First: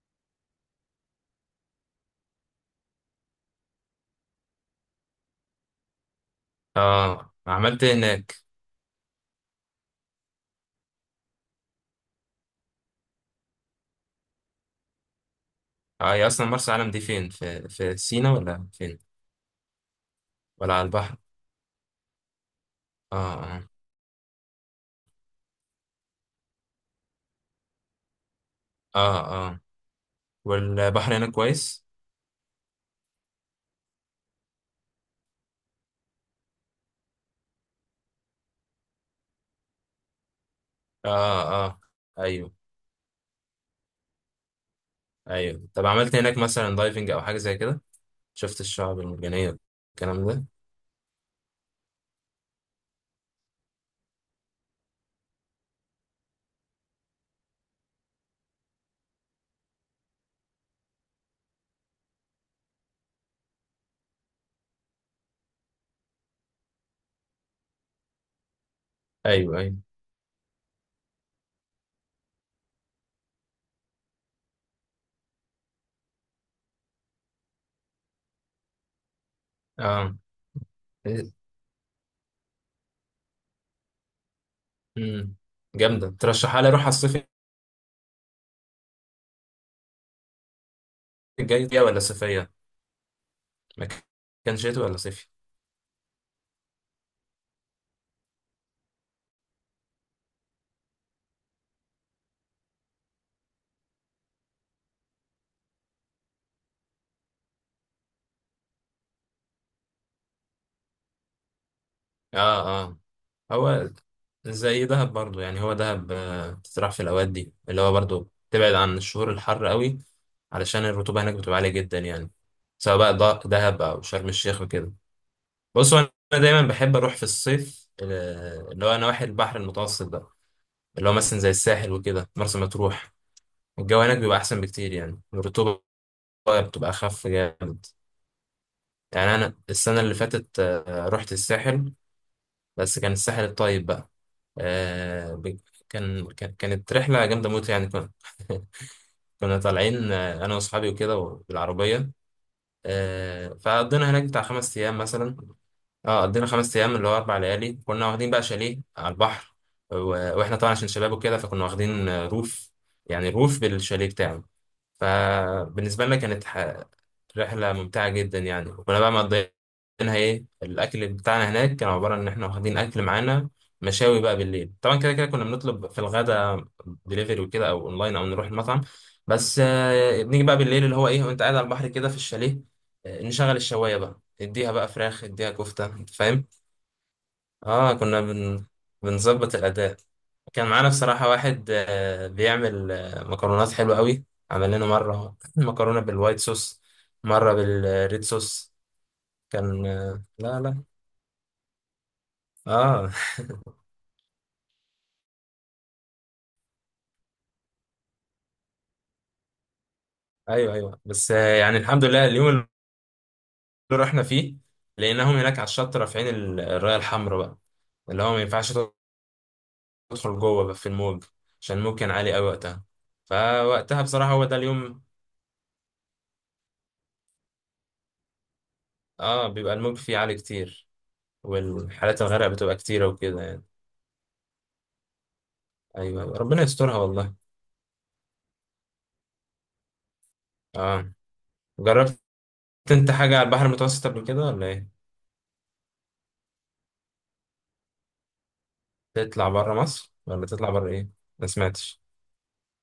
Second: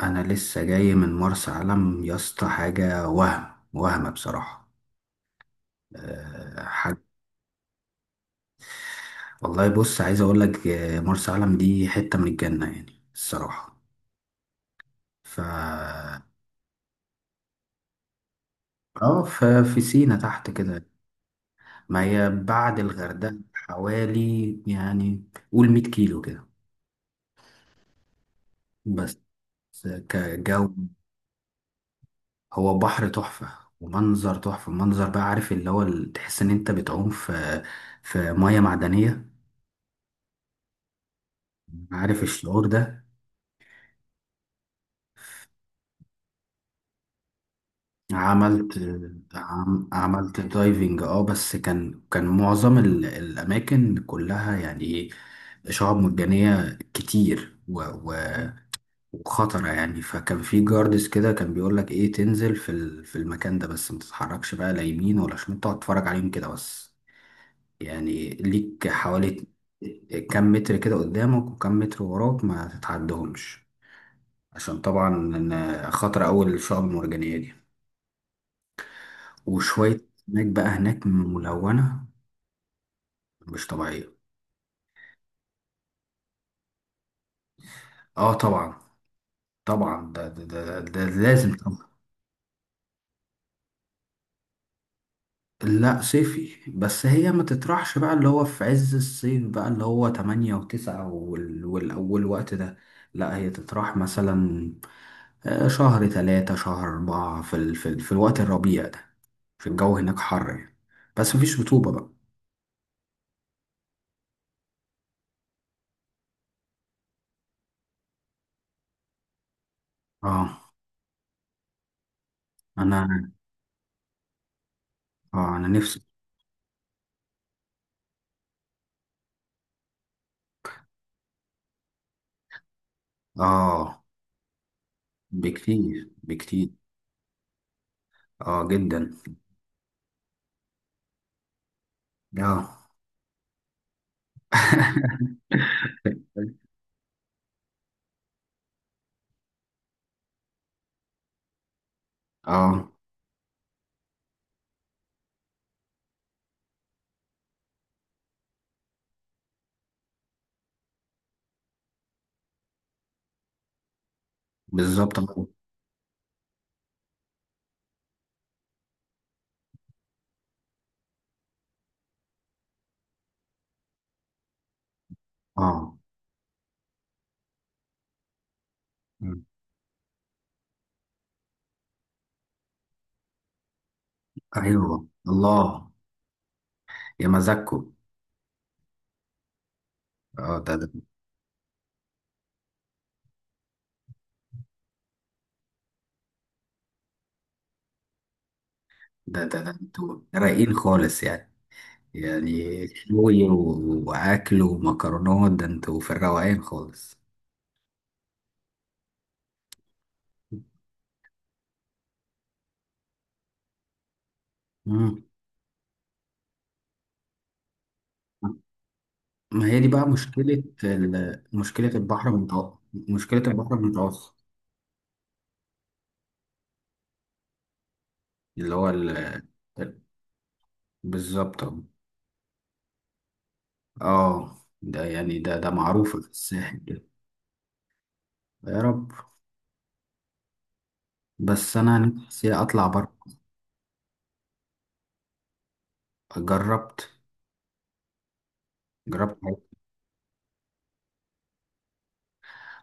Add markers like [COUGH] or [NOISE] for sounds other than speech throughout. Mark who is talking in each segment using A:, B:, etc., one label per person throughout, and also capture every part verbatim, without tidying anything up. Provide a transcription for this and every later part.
A: انا لسه جاي من مرسى علم يا اسطى، حاجه وهم وهم بصراحه. أه، حاجه.
B: اه، عملت إيه هناك؟
A: والله بص، عايز اقول لك آه، مرسى علم دي حته من الجنه يعني الصراحه. ف
B: اه، هي اصلا مرسى علم دي فين؟ في في سينا ولا فين،
A: اه ف- في سينا تحت
B: ولا على
A: كده.
B: البحر؟
A: ما هي بعد
B: اه.
A: الغردقه
B: اه.
A: حوالي يعني، قول 100 كيلو كده بس.
B: اه. اه.
A: كجو.
B: والبحر هناك كويس؟
A: هو بحر تحفه ومنظر تحفه، منظر بقى، عارف اللي هو ال- تحس ان انت بتعوم في في ميه معدنيه.
B: اه، اه.
A: عارف
B: ايوه،
A: الشعور ده.
B: ايوه. طب عملت إيه هناك مثلا، دايفنج او حاجه زي كده؟ شفت
A: عملت.
B: الشعب المرجانيه،
A: عم
B: الكلام
A: عملت
B: ده؟
A: دايفنج، اه، بس كان كان معظم ال- الاماكن كلها يعني ايه، شعاب مرجانيه كتير و- و- وخطره يعني. فكان في جاردس كده، كان بيقول لك ايه، تنزل في ال- في المكان ده بس ما تتحركش بقى لا يمين ولا شمال، تقعد تتفرج عليهم كده بس. يعني ليك حوالي
B: ايوه، ايوه،
A: كام متر كده قدامك، وكام متر وراك ما تتعدهمش، عشان طبعا إن خطر، اول الشعاب المرجانيه دي، وشوية
B: اه.
A: أسماك بقى هناك
B: إيه؟
A: ملونة مش طبيعية.
B: مم. جامده، ترشحها لي اروح على الصيف
A: اه طبعا، طبعا ده ده ده, ده لازم
B: الجاي؟ دي
A: طبعا.
B: ولا صيفيه؟ مكان شتوي ولا صيفي؟
A: لا صيفي، بس هي ما تطرحش بقى اللي هو في عز الصيف، بقى اللي هو تمانية وتسعة وال- والأول، وقت ده. لا هي تطرح مثلا آه، شهر تلاتة شهر أربعة في, ال... في, ال... في الوقت الربيع ده. في الجو هناك حر يعني، بس مفيش رطوبة بقى.
B: اه، اه. هو زي دهب برضو، يعني هو دهب آه، بتتراح في الأوقات دي، اللي هو برضو تبعد عن الشهور الحر قوي،
A: اه،
B: علشان الرطوبة هناك بتبقى عالية جدا يعني، سواء
A: أنا.
B: بقى ده- دهب أو شرم الشيخ وكده.
A: اه، أنا
B: بص، هو
A: نفسي.
B: أنا دايما بحب أروح في الصيف آه، اللي هو نواحي البحر المتوسط ده، اللي هو مثلا زي الساحل وكده، مرسى مطروح. الجو
A: اه.
B: هناك بيبقى أحسن بكتير، يعني الرطوبة
A: بكتير بكتير.
B: بتبقى أخف جامد.
A: اه جدا.
B: يعني أنا السنة اللي فاتت آه، رحت الساحل،
A: اه.
B: بس كان الساحل الطيب بقى. آه
A: [LAUGHS]
B: ب- كان كان- كانت رحلة جامدة موت يعني. كنا [LAUGHS] كنا طالعين آه، أنا وأصحابي وكده، بالعربية.
A: اه.
B: آه فقضينا هناك بتاع خمس أيام مثلا. اه، قضينا خمس أيام، اللي هو أربع ليالي. كنا واخدين بقى شاليه على البحر، و- وإحنا طبعا عشان شباب وكده، فكنا واخدين آه، روف، يعني روف بالشاليه بتاعه.
A: بالظبط.
B: فبالنسبة لنا كانت ح- رحلة ممتعة جدا يعني، وكنا بقى مقضيينها. ايه الأكل بتاعنا هناك، كان عبارة إن احنا واخدين أكل معانا، مشاوي بقى بالليل. طبعا كده كده كنا بنطلب
A: اه.
B: في الغدا دليفري وكده، أو أونلاين، أو نروح المطعم.
A: م.
B: بس آه، بنيجي بقى بالليل اللي هو ايه، وأنت قاعد على البحر كده في الشاليه، آه، نشغل الشواية بقى، اديها بقى
A: ايوه،
B: فراخ، اديها كفتة،
A: الله
B: انت فاهم.
A: يا مزاجكم.
B: اه، كنا بن... بنظبط الأداء.
A: اه
B: كان
A: ده ده
B: معانا بصراحة واحد آه، بيعمل آه، مكرونات حلوة قوي. عمل لنا مرة [LAUGHS] مكرونة بالوايت صوص، مرة بالريد صوص.
A: ده ده, ده
B: كان
A: انتوا
B: آه، لا،
A: رايقين
B: لا.
A: خالص يعني. يعني
B: اه
A: شوي و- واكل ومكرونات، ده انتوا في الروقان خالص.
B: [LAUGHS] ايوه، ايوه، بس آه، يعني الحمد لله اليوم اللي رحنا فيه
A: مم.
B: لقيناهم هناك على الشط رافعين ال- الراية الحمراء بقى، اللي هو ما ينفعش
A: ما هي دي بقى
B: تدخل
A: مشكلة
B: جوه بقى في الموج،
A: ال-
B: عشان
A: مشكلة
B: الموج كان
A: البحر
B: عالي قوي
A: المتوسط،
B: وقتها.
A: مشكلة البحر
B: فوقتها بصراحة،
A: المتوسط
B: هو ده اليوم.
A: اللي هو ال...
B: اه، بيبقى الموج فيه عالي كتير،
A: بالظبط.
B: والحالات الغرق بتبقى كتيرة وكده يعني.
A: اه، ده يعني ده ده معروف
B: أيوة،
A: في
B: أيوة. ربنا
A: الساحل
B: يسترها
A: كده.
B: والله.
A: يا رب.
B: آه.
A: بس انا
B: جربت
A: نفسي اطلع
B: أنت
A: بره.
B: حاجة على البحر المتوسط قبل كده ولا إيه؟
A: جربت. جربت
B: تطلع
A: حاجة.
B: برا مصر، ولا تطلع برا إيه؟ ما سمعتش.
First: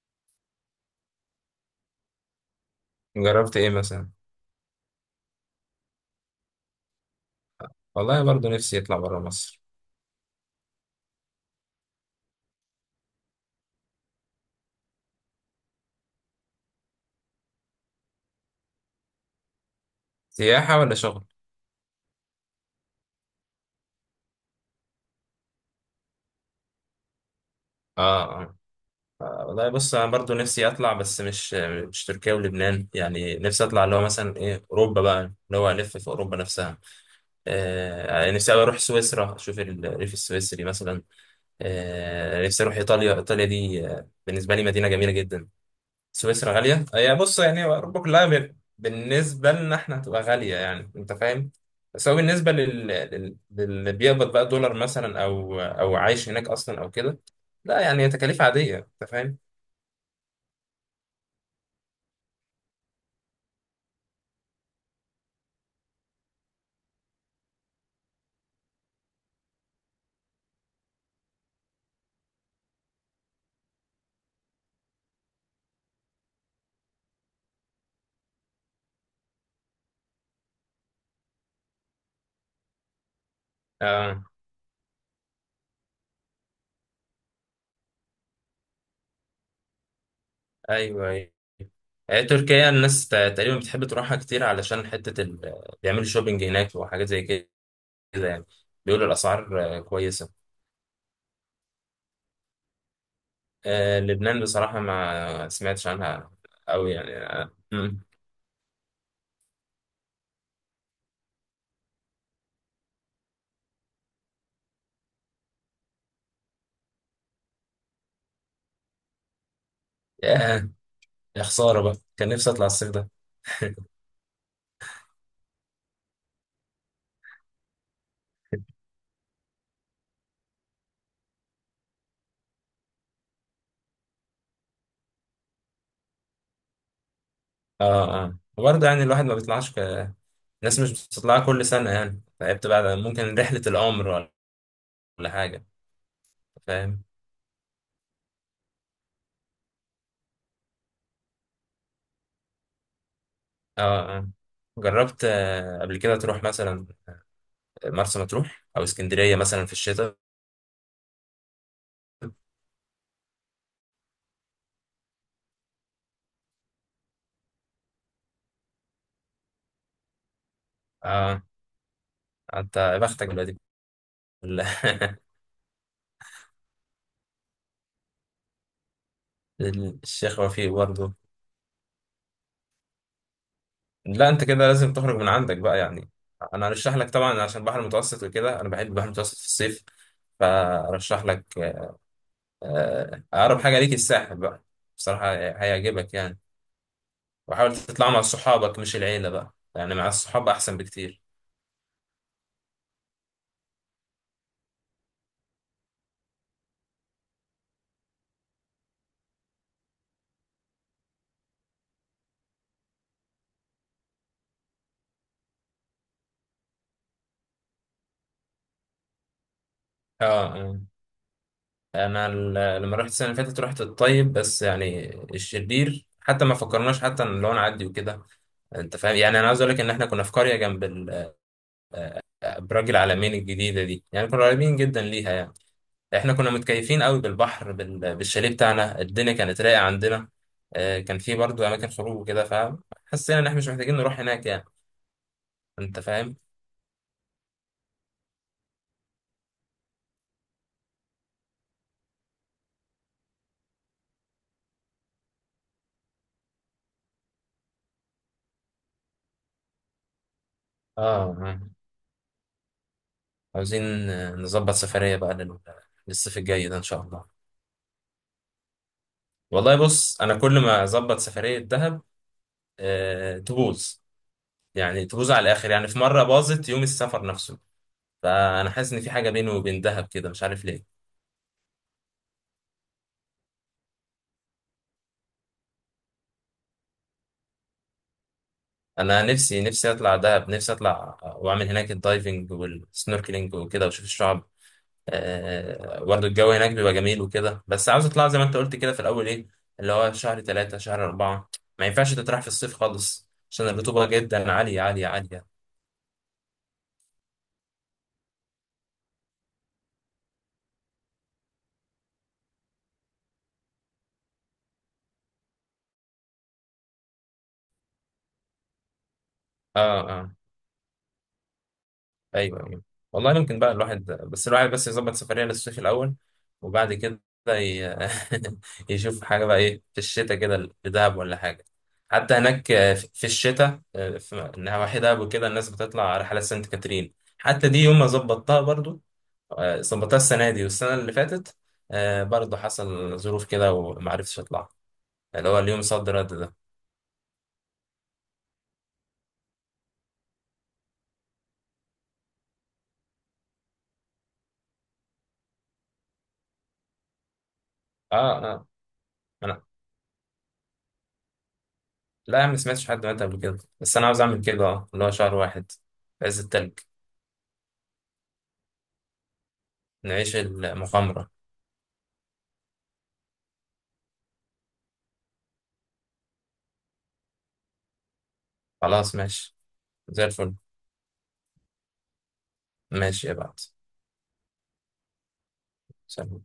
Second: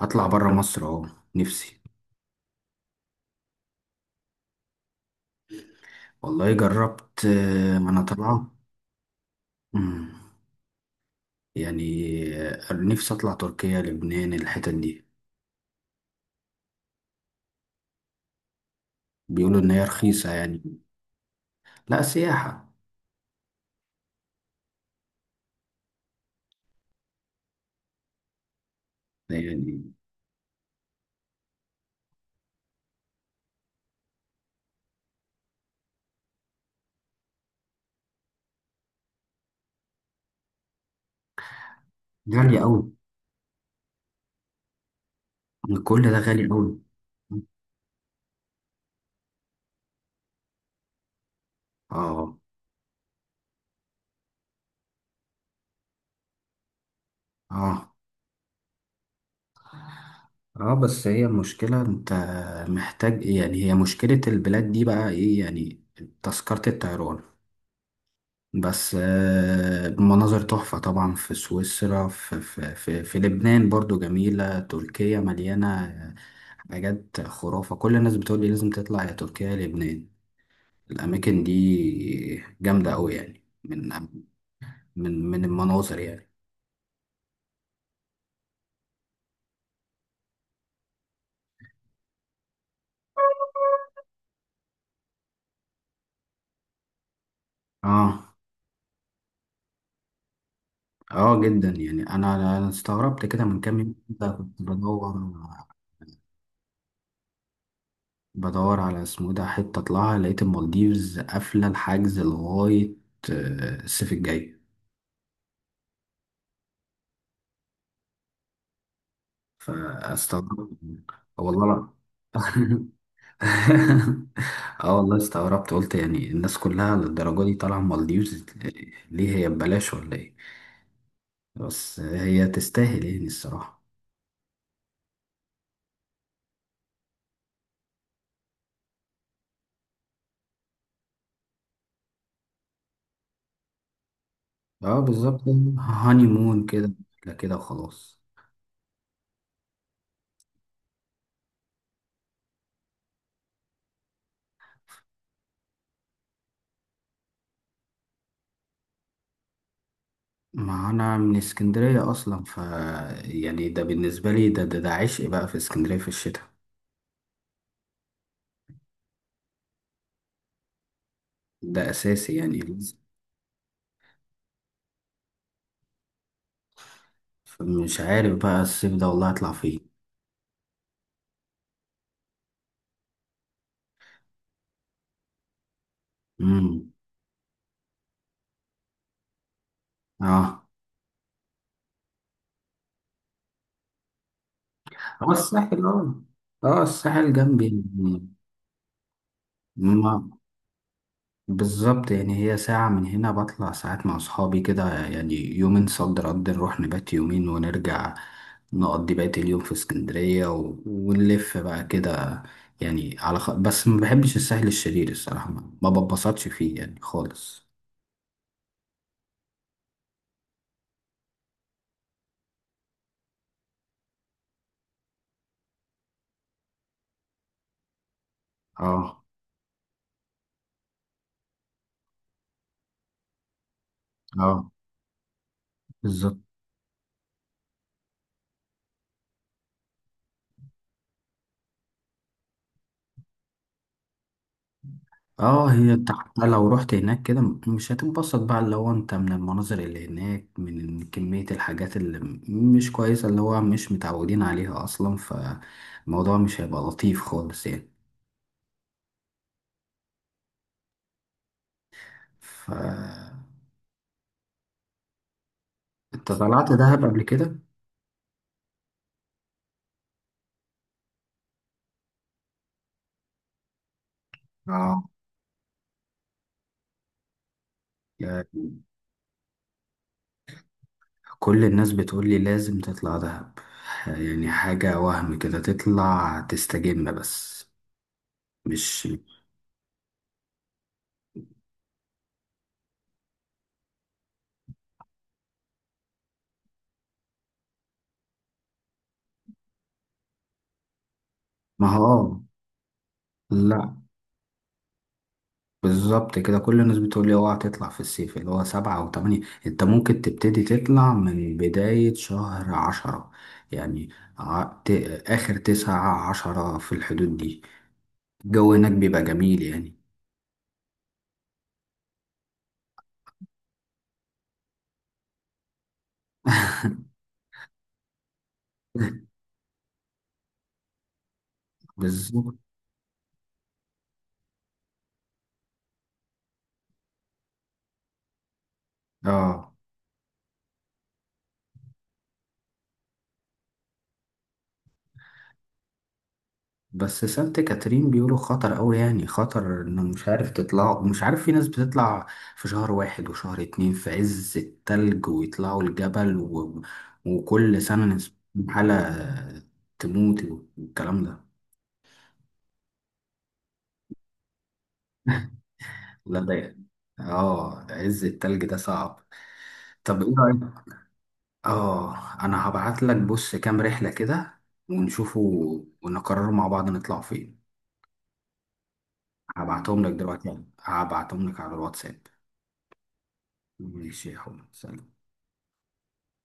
A: اطلع بره مصر اهو، نفسي.
B: جربت إيه مثلا؟
A: والله جربت، آه، ما انا
B: والله برضو
A: طالعه.
B: نفسي أطلع برا مصر.
A: مم. يعني آه، نفسي اطلع تركيا لبنان، الحتت دي بيقولوا ان هي رخيصه يعني.
B: سياحة ولا شغل؟
A: لا سياحه
B: آه، آه. آه، والله
A: يعني.
B: بص، أنا برضو نفسي أطلع، بس مش مش تركيا ولبنان. يعني نفسي أطلع اللي هو مثلا إيه، أوروبا بقى، اللي هو ألف في أوروبا نفسها. آه، يعني نفسي أوي أروح سويسرا، أشوف الريف السويسري مثلا. آه،
A: غاليه
B: نفسي اروح
A: قوي،
B: ايطاليا. ايطاليا دي آه، بالنسبه لي مدينه جميله جدا.
A: كل ده غالي
B: سويسرا
A: قوي.
B: غاليه. هي بص، يعني اوروبا كلها ب- بالنسبه لنا احنا هتبقى غاليه، يعني انت فاهم. بس هو
A: اه،
B: بالنسبه لل... لل... للي بيقبض بقى دولار مثلا، او او عايش هناك اصلا او كده، لا،
A: اه،
B: يعني هي تكاليف عاديه، انت فاهم.
A: اه، بس هي المشكله، انت محتاج يعني، هي مشكله البلاد دي بقى ايه يعني، تذكره الطيران. بس آه، مناظر تحفة طبعا في سويسرا، في, في, في, في لبنان برضو جميلة، تركيا مليانة آه، حاجات خرافة. كل الناس بتقول لي لازم تطلع يا تركيا يا لبنان، الأماكن دي جامدة أوي يعني من،
B: اه،
A: من من المناظر يعني.
B: ايوه، ايوه. آه، تركيا، الناس ت- تقريبا بتحب تروحها كتير، علشان حته ال... بيعملوا شوبينج هناك وحاجات زي كده
A: اه،
B: يعني. بيقولوا الاسعار آه، كويسه.
A: اه جدا يعني. أنا أنا استغربت كده من كام يوم
B: آه
A: كده،
B: لبنان
A: كنت
B: بصراحة
A: بدور.
B: ما سمعتش عنها أوي يعني. آه. مم.
A: بدور على اسمه إيه ده حتة أطلعها، لقيت المالديفز قافلة الحجز لغاية آه، الصيف الجاي،
B: ياه،
A: فاستغربت. آه
B: يا
A: والله
B: خسارة
A: لا.
B: بقى، كان نفسي أطلع
A: [LAUGHS]
B: الصيف ده.
A: اه والله استغربت، قلت يعني الناس كلها للدرجة دي طالعة مالديفز، ليه هي ببلاش ولا ايه؟ بس هي تستاهل يعني الصراحة.
B: اه، اه، وبرضه يعني الواحد ما بيطلعش ك... الناس مش بتطلع كل سنة، يعني فهي بتبقى ممكن رحلة العمر
A: اه
B: ولا
A: بالظبط.
B: حاجة،
A: هاني مون كده.
B: فاهم.
A: لا كده وخلاص.
B: اه، اه. جربت آه، قبل كده تروح مثلا مرسى مطروح أو اسكندرية مثلا في الشتاء؟
A: ما انا من اسكندرية اصلا، ف يعني ده بالنسبة لي ده ده, ده عشق بقى في اسكندرية في الشتاء،
B: اه،
A: ده اساسي يعني.
B: انت يا بختك دلوقتي. [LAUGHS]
A: فمش عارف بقى الصيف ده والله هطلع فين.
B: ال- الشيخ وفيق برضه. لا، انت كده لازم تخرج من عندك بقى يعني. انا
A: امم
B: هرشح لك طبعا، عشان البحر المتوسط وكده، انا بحب البحر المتوسط في الصيف.
A: اه،
B: فارشح لك آه، اقرب حاجه ليك الساحل بقى،
A: هو
B: بصراحه
A: الساحل اه،
B: هيعجبك يعني.
A: اه الساحل
B: وحاول
A: جنبي
B: تطلع مع
A: يعني.
B: صحابك، مش العيله بقى، يعني مع
A: ما
B: الصحاب احسن بكتير.
A: بالظبط يعني، هي ساعة من هنا، بطلع ساعات مع أصحابي كده يعني، يومين صد رد، نروح نبات يومين ونرجع، نقضي بقية اليوم في اسكندرية و... ونلف بقى كده يعني على خ... بس ما بحبش الساحل الشرير الصراحة، ما ما ببسطش فيه يعني خالص.
B: اه. آه. انا ال- لما رحت السنه اللي فاتت، رحت الطيب بس، يعني الشرير حتى ما فكرناش حتى ان لو نعدي وكده. انت فاهم
A: اه،
B: يعني، انا عايز اقول لك ان احنا كنا في قريه جنب ال- آه، برج العلمين الجديده دي، يعني كنا
A: اه
B: قريبين جدا ليها يعني. احنا
A: بالظبط.
B: كنا متكيفين قوي بالبحر بال- بالشاليه بتاعنا، الدنيا كانت رايقه عندنا. آه، كان في برضو اماكن خروج وكده، فحسينا ان احنا مش محتاجين نروح هناك يعني،
A: اه هي
B: انت فاهم.
A: حتى لو رحت هناك كده، م- مش هتنبسط بقى اللي هو انت من المناظر اللي هناك، من كمية الحاجات اللي م- مش كويسة، اللي هو مش متعودين عليها اصلا، فالموضوع مش هيبقى لطيف خالص يعني.
B: اه. آه.
A: ف
B: عاوزين آه، نظبط سفريه بقى لل-
A: انت
B: للصيف الجاي
A: طلعت
B: ده ان شاء
A: دهب قبل
B: الله.
A: كده؟
B: والله بص، انا كل ما اظبط سفريه دهب آه، تبوظ.
A: اه،
B: يعني تبوظ على الاخر، يعني في مره باظت يوم السفر نفسه.
A: يعني
B: فانا حاسس ان في حاجه بيني وبين دهب كده، مش عارف ليه.
A: كل الناس بتقول لي لازم تطلع دهب يعني، حاجة وهم كده تطلع تستجم بس، مش.
B: انا نفسي، نفسي اطلع دهب، نفسي اطلع واعمل هناك الدايفنج والسنوركلينج وكده، واشوف الشعب. آه، برضه الجو هناك بيبقى جميل وكده. بس عاوز اطلع زي ما انت قلت كده في الاول، ايه اللي هو شهر ثلاثة شهر أربعة. ما
A: ما هو
B: ينفعش تطرح
A: آه،
B: في الصيف خالص، عشان
A: لا.
B: الرطوبة جدا عالية عالية عالية.
A: بالظبط كده، كل الناس بتقول لي اوعى تطلع في الصيف اللي هو سبعة أو تمانية، أنت ممكن تبتدي تطلع من بداية شهر عشرة يعني. ع- ت- آخر تسعة عشرة في الحدود دي، الجو هناك بيبقى جميل يعني.
B: اه، اه. ايوه، ايوه. والله ممكن بقى الواحد بس، الواحد بس يظبط سفريه للصيف الاول، وبعد كده ي... [LAUGHS] يشوف
A: [LAUGHS]
B: حاجه بقى ايه، في الشتاء كده لدهب ولا حاجه. حتى
A: بالظبط.
B: هناك آه، في في الشتاء، آه، في نواحي دهب وكده، الناس بتطلع رحلات سانت كاترين. حتى دي يوم ما ظبطتها برضو،
A: اه
B: آه، ظبطتها السنه دي والسنه اللي فاتت. آه، برضو حصل ظروف كده وما عرفتش اطلع، اللي هو اليوم صد رد ده.
A: بس سانت كاترين بيقولوا خطر قوي يعني، خطر انه مش عارف تطلع، مش عارف، في ناس بتطلع في شهر واحد وشهر اتنين في عز التلج ويطلعوا الجبل و... وكل سنة ناس
B: اه، اه. انا
A: حالة تموت والكلام ده.
B: لا يا عم، ما سمعتش حد مات قبل كده. بس انا عاوز اعمل كده، اه اللي هو شهر واحد في
A: لا
B: عز التلج،
A: ده، اه عز التلج ده صعب. طب ايه
B: نعيش
A: رأيك؟
B: المغامرة.
A: اه، انا هبعت لك بص كام رحلة كده، ونشوفوا ونقرروا مع بعض نطلع فين.
B: خلاص، ماشي.
A: هبعتهم لك
B: زي الفل.
A: دلوقتي، هبعتهم لك على الواتساب.
B: ماشي، ابعت.
A: ماشي يا حبيبي، سلام.
B: سلام.